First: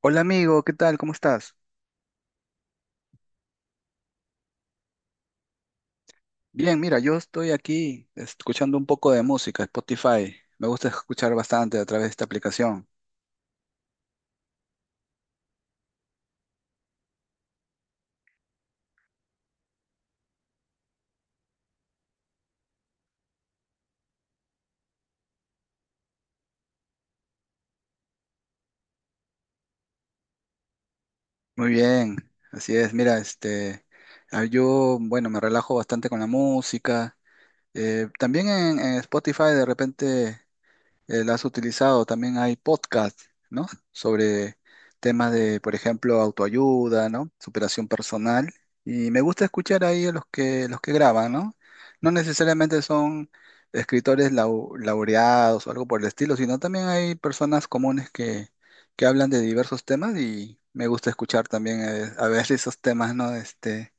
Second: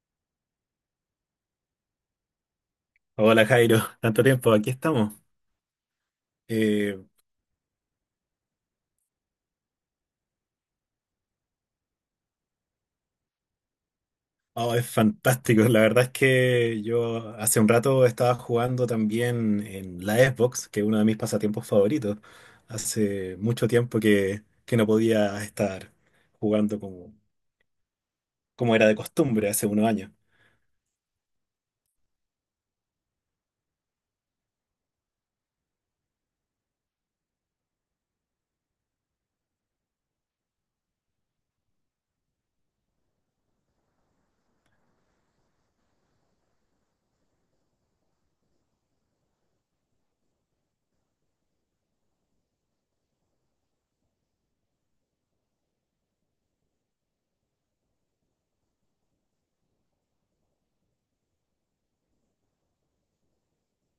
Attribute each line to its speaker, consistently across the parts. Speaker 1: Hola amigo, ¿qué tal? ¿Cómo estás?
Speaker 2: Hola Jairo, tanto tiempo, aquí estamos.
Speaker 1: Bien, mira,
Speaker 2: Eh,
Speaker 1: yo estoy aquí escuchando un poco de música, Spotify. Me gusta escuchar bastante a través de esta aplicación.
Speaker 2: oh, es fantástico, la verdad es que yo hace un rato estaba jugando también en la Xbox, que es uno de mis pasatiempos favoritos. Hace mucho tiempo que no podía estar jugando como era de costumbre hace unos años.
Speaker 1: Muy bien, así es. Mira, este, ah, yo, bueno, me relajo bastante con la música. También en Spotify de repente la has utilizado. También hay podcasts, ¿no? Sobre temas de, por ejemplo, autoayuda, ¿no? Superación personal. Y me gusta escuchar ahí a los que graban, ¿no? No necesariamente son escritores laureados o algo por el estilo, sino también hay personas comunes que hablan de diversos temas y me gusta escuchar también a veces esos temas, ¿no? Este,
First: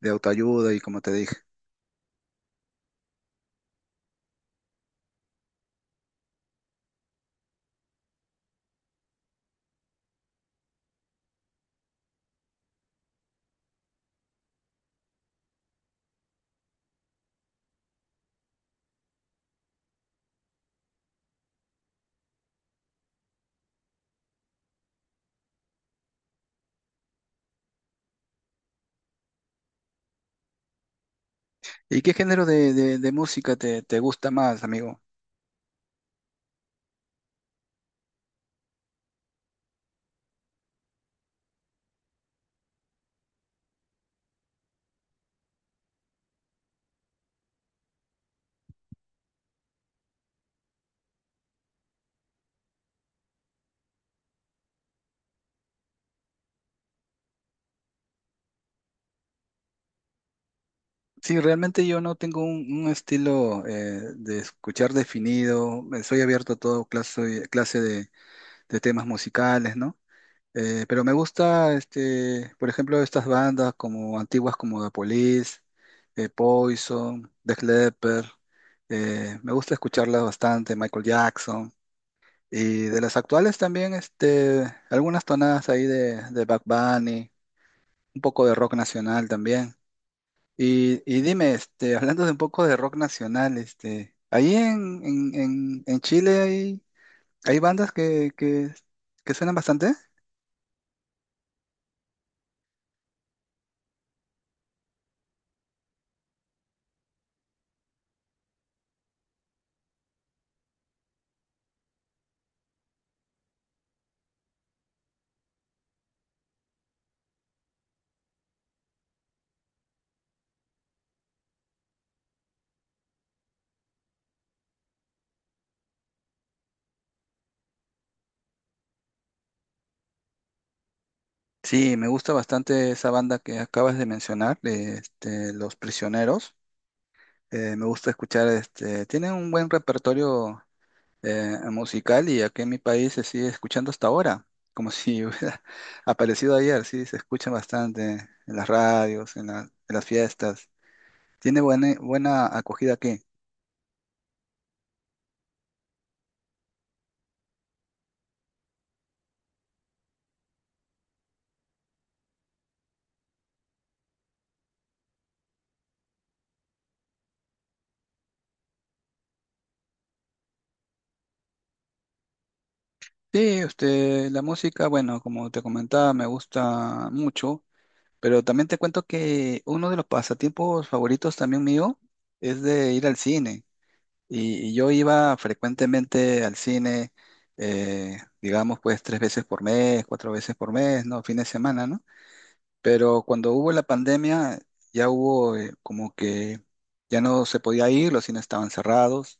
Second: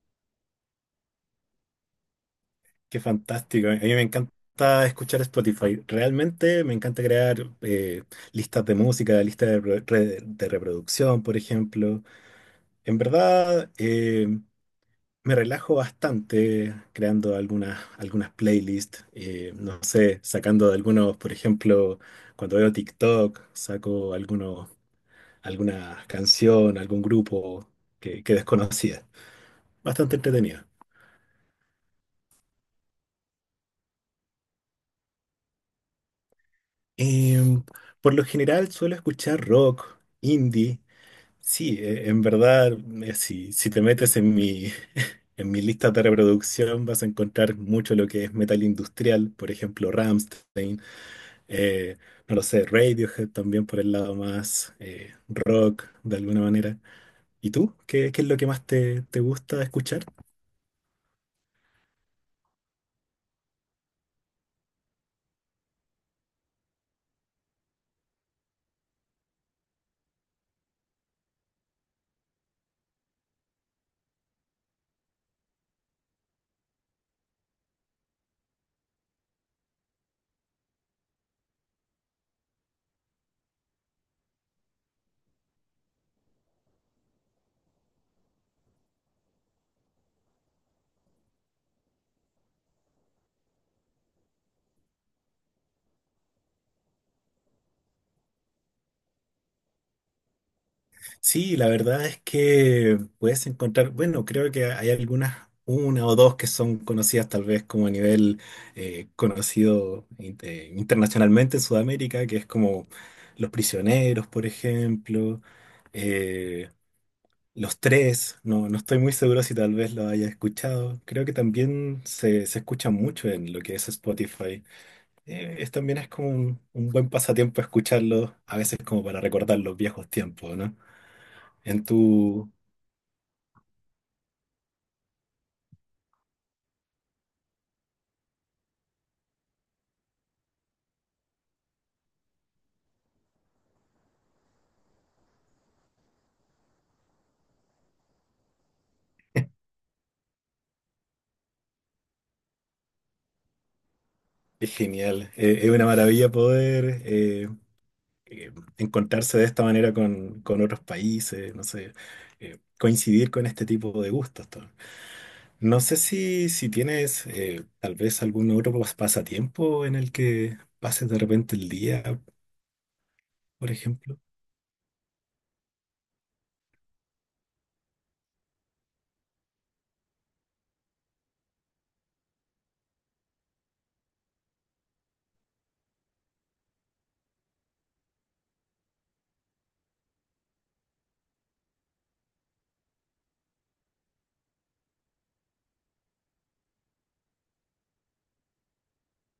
Speaker 1: de autoayuda y como te dije.
Speaker 2: Qué fantástico, a mí me encanta escuchar Spotify, realmente me encanta crear listas de música, listas de reproducción, por ejemplo. En verdad... eh, Me relajo bastante creando algunas playlists, no sé, sacando de algunos, por ejemplo, cuando veo TikTok, saco algunos, alguna canción, algún grupo que desconocía. Bastante entretenido.
Speaker 1: ¿Y qué género de música te gusta más, amigo?
Speaker 2: Em, por lo general suelo escuchar rock, indie. Sí, en verdad, si te metes en mi, en mi lista de reproducción vas a encontrar mucho lo que es metal industrial, por ejemplo, Rammstein. Eh, no lo sé, Radiohead también por el lado más rock de alguna manera. ¿Y tú? ¿Qué es lo que más te gusta escuchar?
Speaker 1: Sí, realmente yo no tengo un estilo de escuchar definido, soy abierto a todo clase de temas musicales, ¿no? Pero me gusta, este, por ejemplo, estas bandas como antiguas como The Police, Poison, Def Leppard, me gusta escucharlas bastante, Michael Jackson, y de las actuales también, este, algunas tonadas ahí de Bad Bunny, un poco de rock nacional también. Y dime, este, hablando de un poco de rock nacional, este, ahí en Chile hay bandas que suenan bastante.
Speaker 2: Sí, la verdad es que puedes encontrar, bueno, creo que hay algunas, una o dos que son conocidas tal vez como a nivel conocido internacionalmente en Sudamérica, que es como Los Prisioneros, por ejemplo. eh, Los tres, no, no estoy muy seguro si tal vez lo haya escuchado. Creo que también se escucha mucho en lo que es Spotify. También es como un buen pasatiempo escucharlo, a veces como para recordar los viejos tiempos, ¿no? En
Speaker 1: Sí, me gusta
Speaker 2: tu...
Speaker 1: bastante esa banda que acabas de mencionar, de, este, Los Prisioneros. Me gusta escuchar, este, tienen un buen repertorio musical y aquí en mi país se sigue escuchando hasta ahora, como si hubiera aparecido ayer, sí, se escucha bastante en las radios, en las fiestas. Tiene buena, buena acogida aquí.
Speaker 2: Es genial. Es una maravilla poder eh, encontrarse de esta manera con otros países, no sé, coincidir con este tipo de gustos, ¿no? No sé si tienes tal vez algún otro pasatiempo en el que pases de repente el día,
Speaker 1: Sí,
Speaker 2: por ejemplo.
Speaker 1: este, la música, bueno, como te comentaba, me gusta mucho, pero también te cuento que uno de los pasatiempos favoritos también mío es de ir al cine. Y yo iba frecuentemente al cine, digamos, pues tres veces por mes, cuatro veces por mes, ¿no? Fin de semana, ¿no? Pero cuando hubo la pandemia, ya hubo como que ya no se podía ir, los cines estaban cerrados.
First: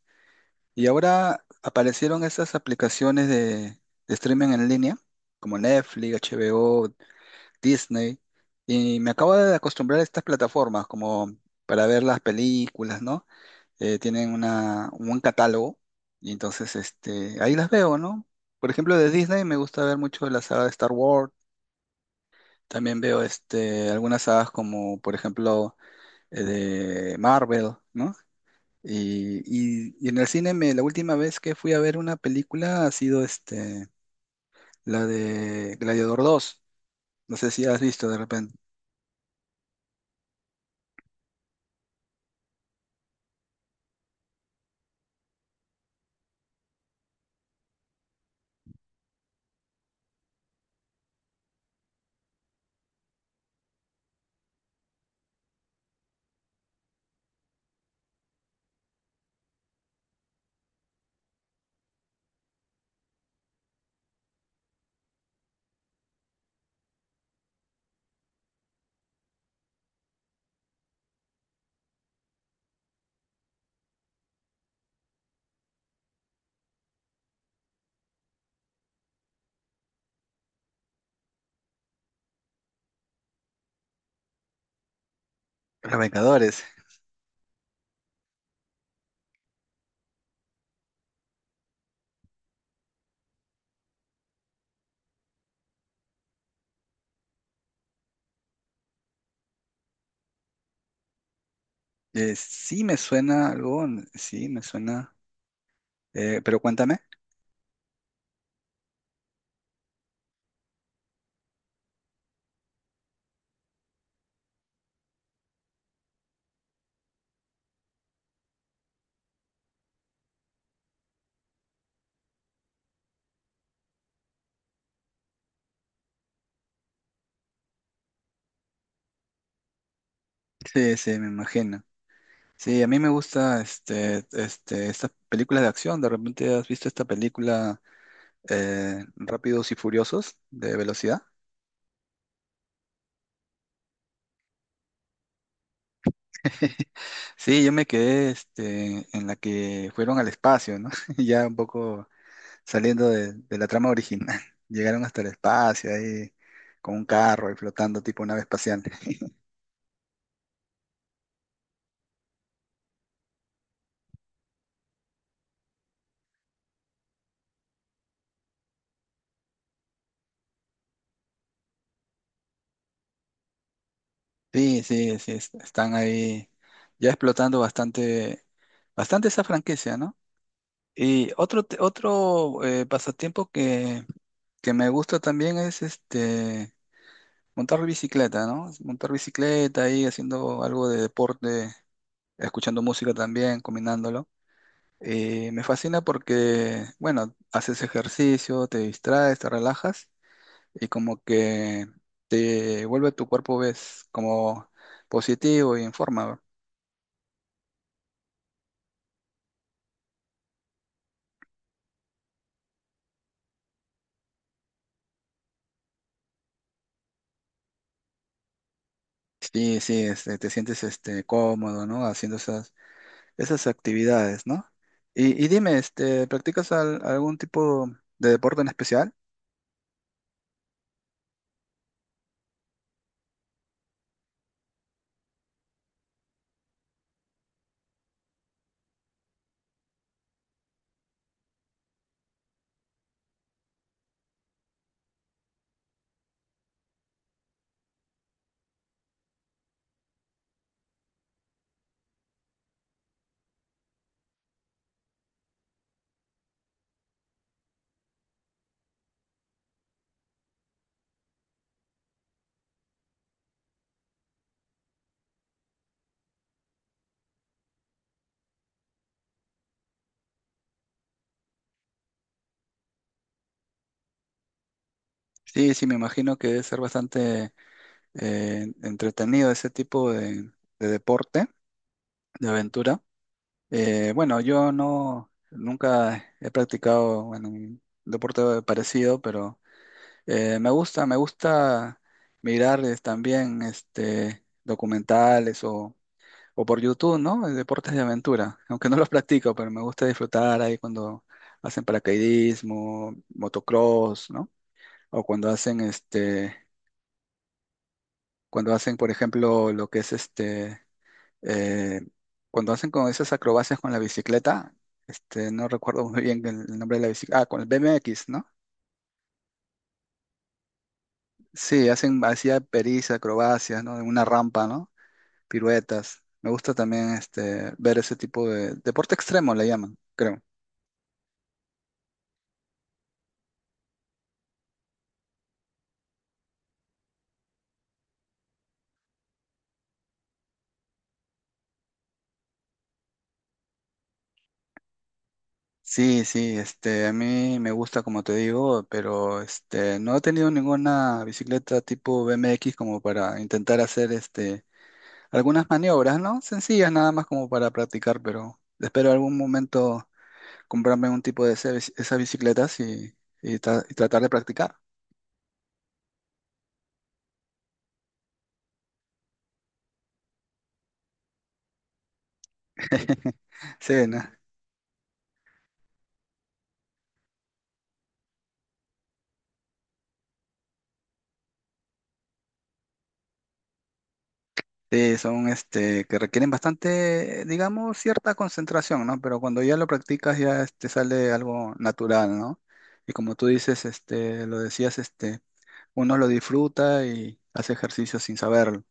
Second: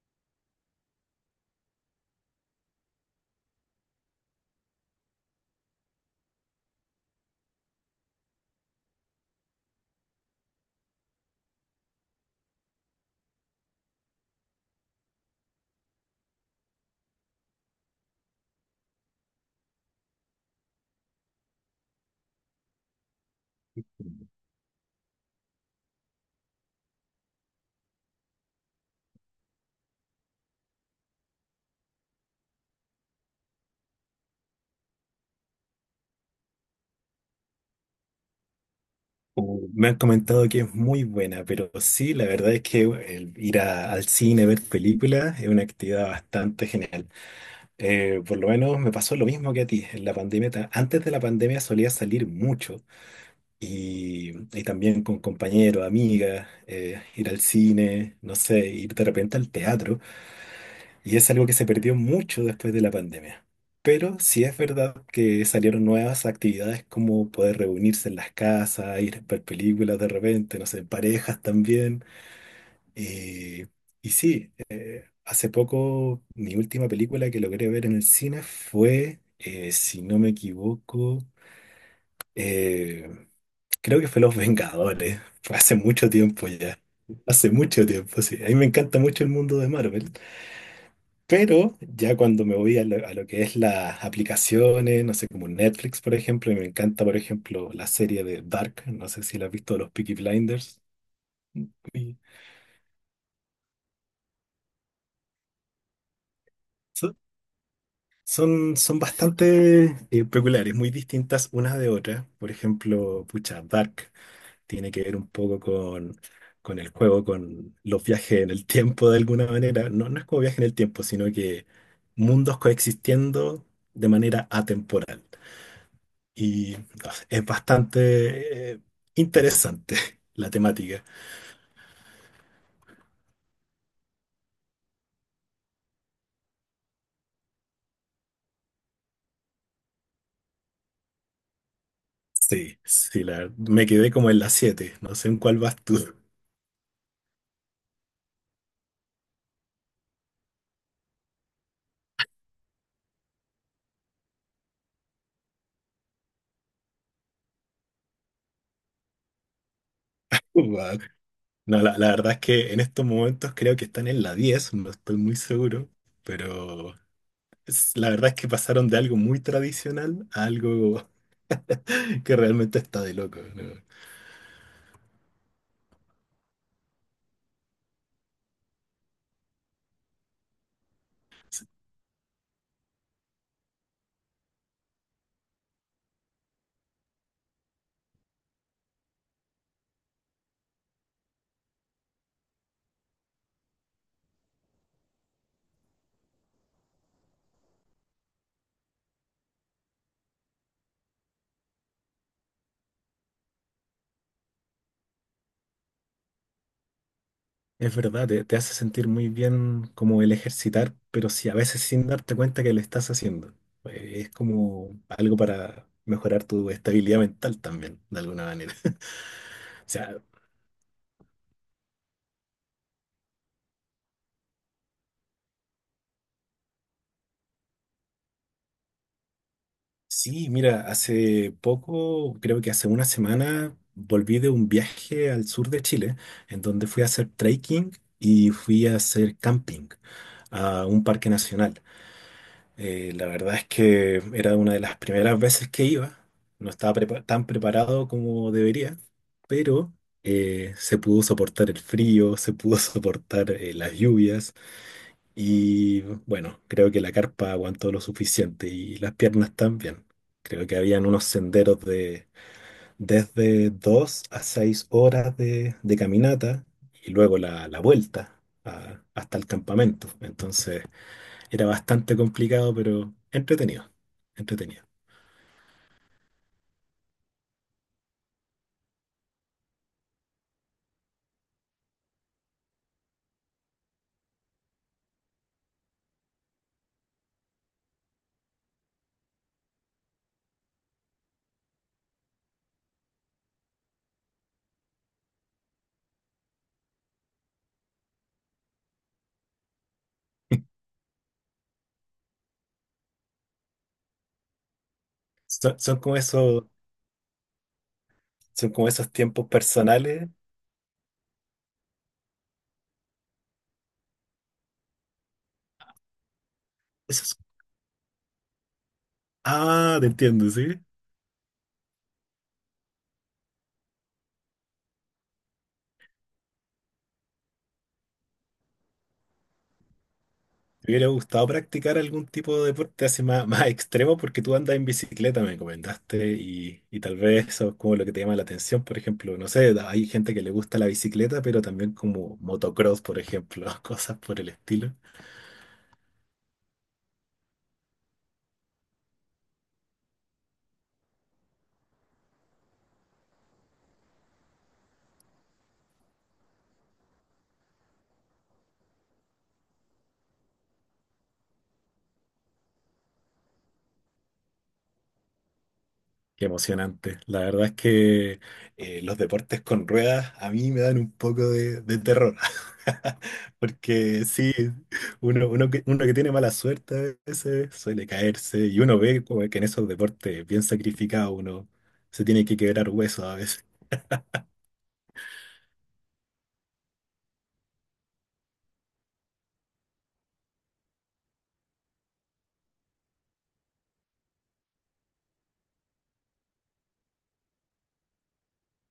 Speaker 1: Y ahora aparecieron esas aplicaciones de streaming en línea, como Netflix, HBO, Disney, y me acabo de acostumbrar a estas plataformas como para ver las películas, ¿no? Tienen una, un buen catálogo, y entonces este, ahí las veo, ¿no? Por ejemplo, de Disney me gusta ver mucho la saga de Star Wars, también veo este, algunas sagas como, por ejemplo, de Marvel, ¿no? Y en el cine la última vez que fui a ver una película ha sido este, la de Gladiador dos. No sé si has visto de repente.
Speaker 2: O me han comentado que es muy buena, pero sí, la verdad es que el ir al cine, ver películas, es una actividad bastante genial. Por lo menos me pasó lo mismo que a ti. En la pandemia, antes de la pandemia solía salir mucho y, y también con compañeros, amigas, ir al cine, no sé, ir de repente al teatro. Y es algo que se perdió mucho después de la pandemia. Pero sí es verdad que salieron nuevas actividades como poder reunirse en las casas, ir a ver películas de repente, no sé, en parejas también. Eh, y sí, hace poco mi última película que logré ver en el cine fue, si no me equivoco, eh, creo que fue Los Vengadores. Fue hace
Speaker 1: Los
Speaker 2: mucho tiempo
Speaker 1: Vengadores.
Speaker 2: ya. Hace mucho tiempo, sí. A mí me encanta mucho el mundo de Marvel. Pero ya cuando me voy a lo, que es las aplicaciones, no sé, como Netflix, por ejemplo, y me encanta, por ejemplo, la serie de Dark, no sé si la has visto, los Peaky Blinders. y
Speaker 1: Sí me suena algo, sí me suena. Pero cuéntame.
Speaker 2: so- son, son bastante peculiares, muy distintas unas de otras. Por ejemplo, pucha, Dark tiene que ver un poco con el juego, con los viajes en el tiempo de alguna manera. No, no es como viaje en el tiempo, sino que mundos coexistiendo de manera atemporal. Y no es bastante interesante la
Speaker 1: Sí,
Speaker 2: temática.
Speaker 1: sí, me imagino. Sí, a mí me gusta este, estas películas de acción. ¿De repente has visto esta película Rápidos y Furiosos de velocidad?
Speaker 2: Sí, sí, me quedé como en la siete. No sé en cuál vas tú.
Speaker 1: Sí, yo me quedé este, en la que fueron al espacio, ¿no? Ya un poco saliendo de la trama original. Llegaron hasta el espacio, ahí con un carro ahí flotando tipo nave espacial.
Speaker 2: Guau. No, la verdad es que en estos momentos creo que están en la diez. No estoy muy seguro, pero la verdad es que pasaron de algo muy tradicional a algo que realmente está de loco, ¿no?
Speaker 1: Sí, sí, sí, están ahí ya explotando bastante, bastante esa franquicia, ¿no? Y otro, otro pasatiempo que me gusta también es este montar bicicleta, ¿no? Montar bicicleta ahí haciendo algo de deporte, escuchando música también, combinándolo. Me fascina porque, bueno, haces ejercicio, te distraes, te relajas y como que te vuelve tu cuerpo, ves, como positivo y en forma, ¿no?
Speaker 2: Es verdad, te hace sentir muy bien como el ejercitar, pero sí a veces sin darte cuenta que lo estás haciendo. Es como algo para mejorar tu estabilidad mental también, de alguna manera.
Speaker 1: Sí,
Speaker 2: O
Speaker 1: sí,
Speaker 2: sea,
Speaker 1: este, te sientes este, cómodo, ¿no? Haciendo esas actividades, ¿no? Y dime, este, ¿practicas algún tipo de deporte en especial?
Speaker 2: sí, mira, hace poco, creo que hace una semana, volví de un viaje al sur de Chile, en donde fui a hacer trekking y fui a hacer camping a un parque nacional. La verdad es que era una de las primeras veces que iba. No estaba tan preparado como debería, pero se pudo soportar el frío, se pudo soportar las lluvias y bueno, creo que la carpa aguantó lo suficiente y las piernas también. Creo que habían unos senderos de desde 2 a 6 horas de caminata y luego la vuelta hasta el campamento. Entonces. Era bastante complicado, pero entretenido, entretenido.
Speaker 1: Sí, sí, me imagino que debe ser bastante entretenido ese tipo de deporte, de aventura. Bueno, yo no nunca he practicado bueno, un deporte parecido, pero me gusta mirar también este documentales o por YouTube, ¿no? Deportes de aventura, aunque no los practico, pero me gusta disfrutar ahí cuando hacen paracaidismo, motocross, ¿no? O cuando
Speaker 2: Son,
Speaker 1: hacen
Speaker 2: son como
Speaker 1: este,
Speaker 2: esos, son
Speaker 1: cuando
Speaker 2: como
Speaker 1: hacen, por
Speaker 2: esos tiempos
Speaker 1: ejemplo, lo que es
Speaker 2: personales.
Speaker 1: este eh, cuando hacen con esas acrobacias con la bicicleta, este, no recuerdo muy bien el nombre de la
Speaker 2: Esos,
Speaker 1: bicicleta, ah, con el BMX, ¿no?
Speaker 2: ah, te entiendo, ¿sí?
Speaker 1: Sí, hacen, hacía pericias, acrobacias, ¿no? En una rampa, ¿no? Piruetas. Me gusta también este, ver ese tipo de deporte extremo, le llaman, creo.
Speaker 2: Me hubiera gustado practicar algún tipo de deporte así más, más extremo porque tú andas en bicicleta, me comentaste, y tal vez eso es como lo que te llama la atención. Por ejemplo, no sé, hay gente que le gusta la bicicleta, pero también como motocross, por ejemplo, cosas por el estilo.
Speaker 1: Sí, sí, este, a mí me gusta, como te digo, pero este, no he tenido ninguna bicicleta tipo BMX como para intentar hacer este, algunas maniobras, ¿no? Sencillas nada más como para practicar, pero espero algún momento comprarme un tipo de esas bicicletas y tratar de practicar.
Speaker 2: Qué emocionante. La verdad es que los deportes con ruedas a mí me dan un poco de terror.
Speaker 1: Sí, ¿no?
Speaker 2: Porque sí, uno que tiene mala suerte a veces suele caerse y uno ve como que en esos deportes bien sacrificados uno se tiene que quebrar huesos a veces.
Speaker 1: Sí, son este, que requieren bastante, digamos, cierta concentración, ¿no? Pero cuando ya lo practicas ya este, sale algo natural, ¿no? Y como tú dices, este, lo decías, este, uno lo disfruta y hace ejercicio sin saberlo.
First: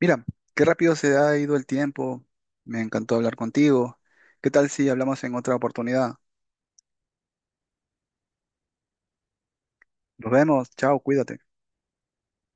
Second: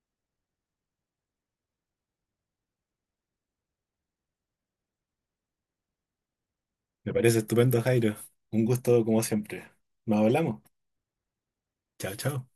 Speaker 1: Mira, qué rápido se ha ido el tiempo. Me encantó hablar contigo. ¿Qué tal si hablamos en otra oportunidad?
Speaker 2: Me parece estupendo, Jairo. Un gusto como siempre. Nos
Speaker 1: Nos
Speaker 2: hablamos.
Speaker 1: vemos. Chao, cuídate.
Speaker 2: Chao, chao.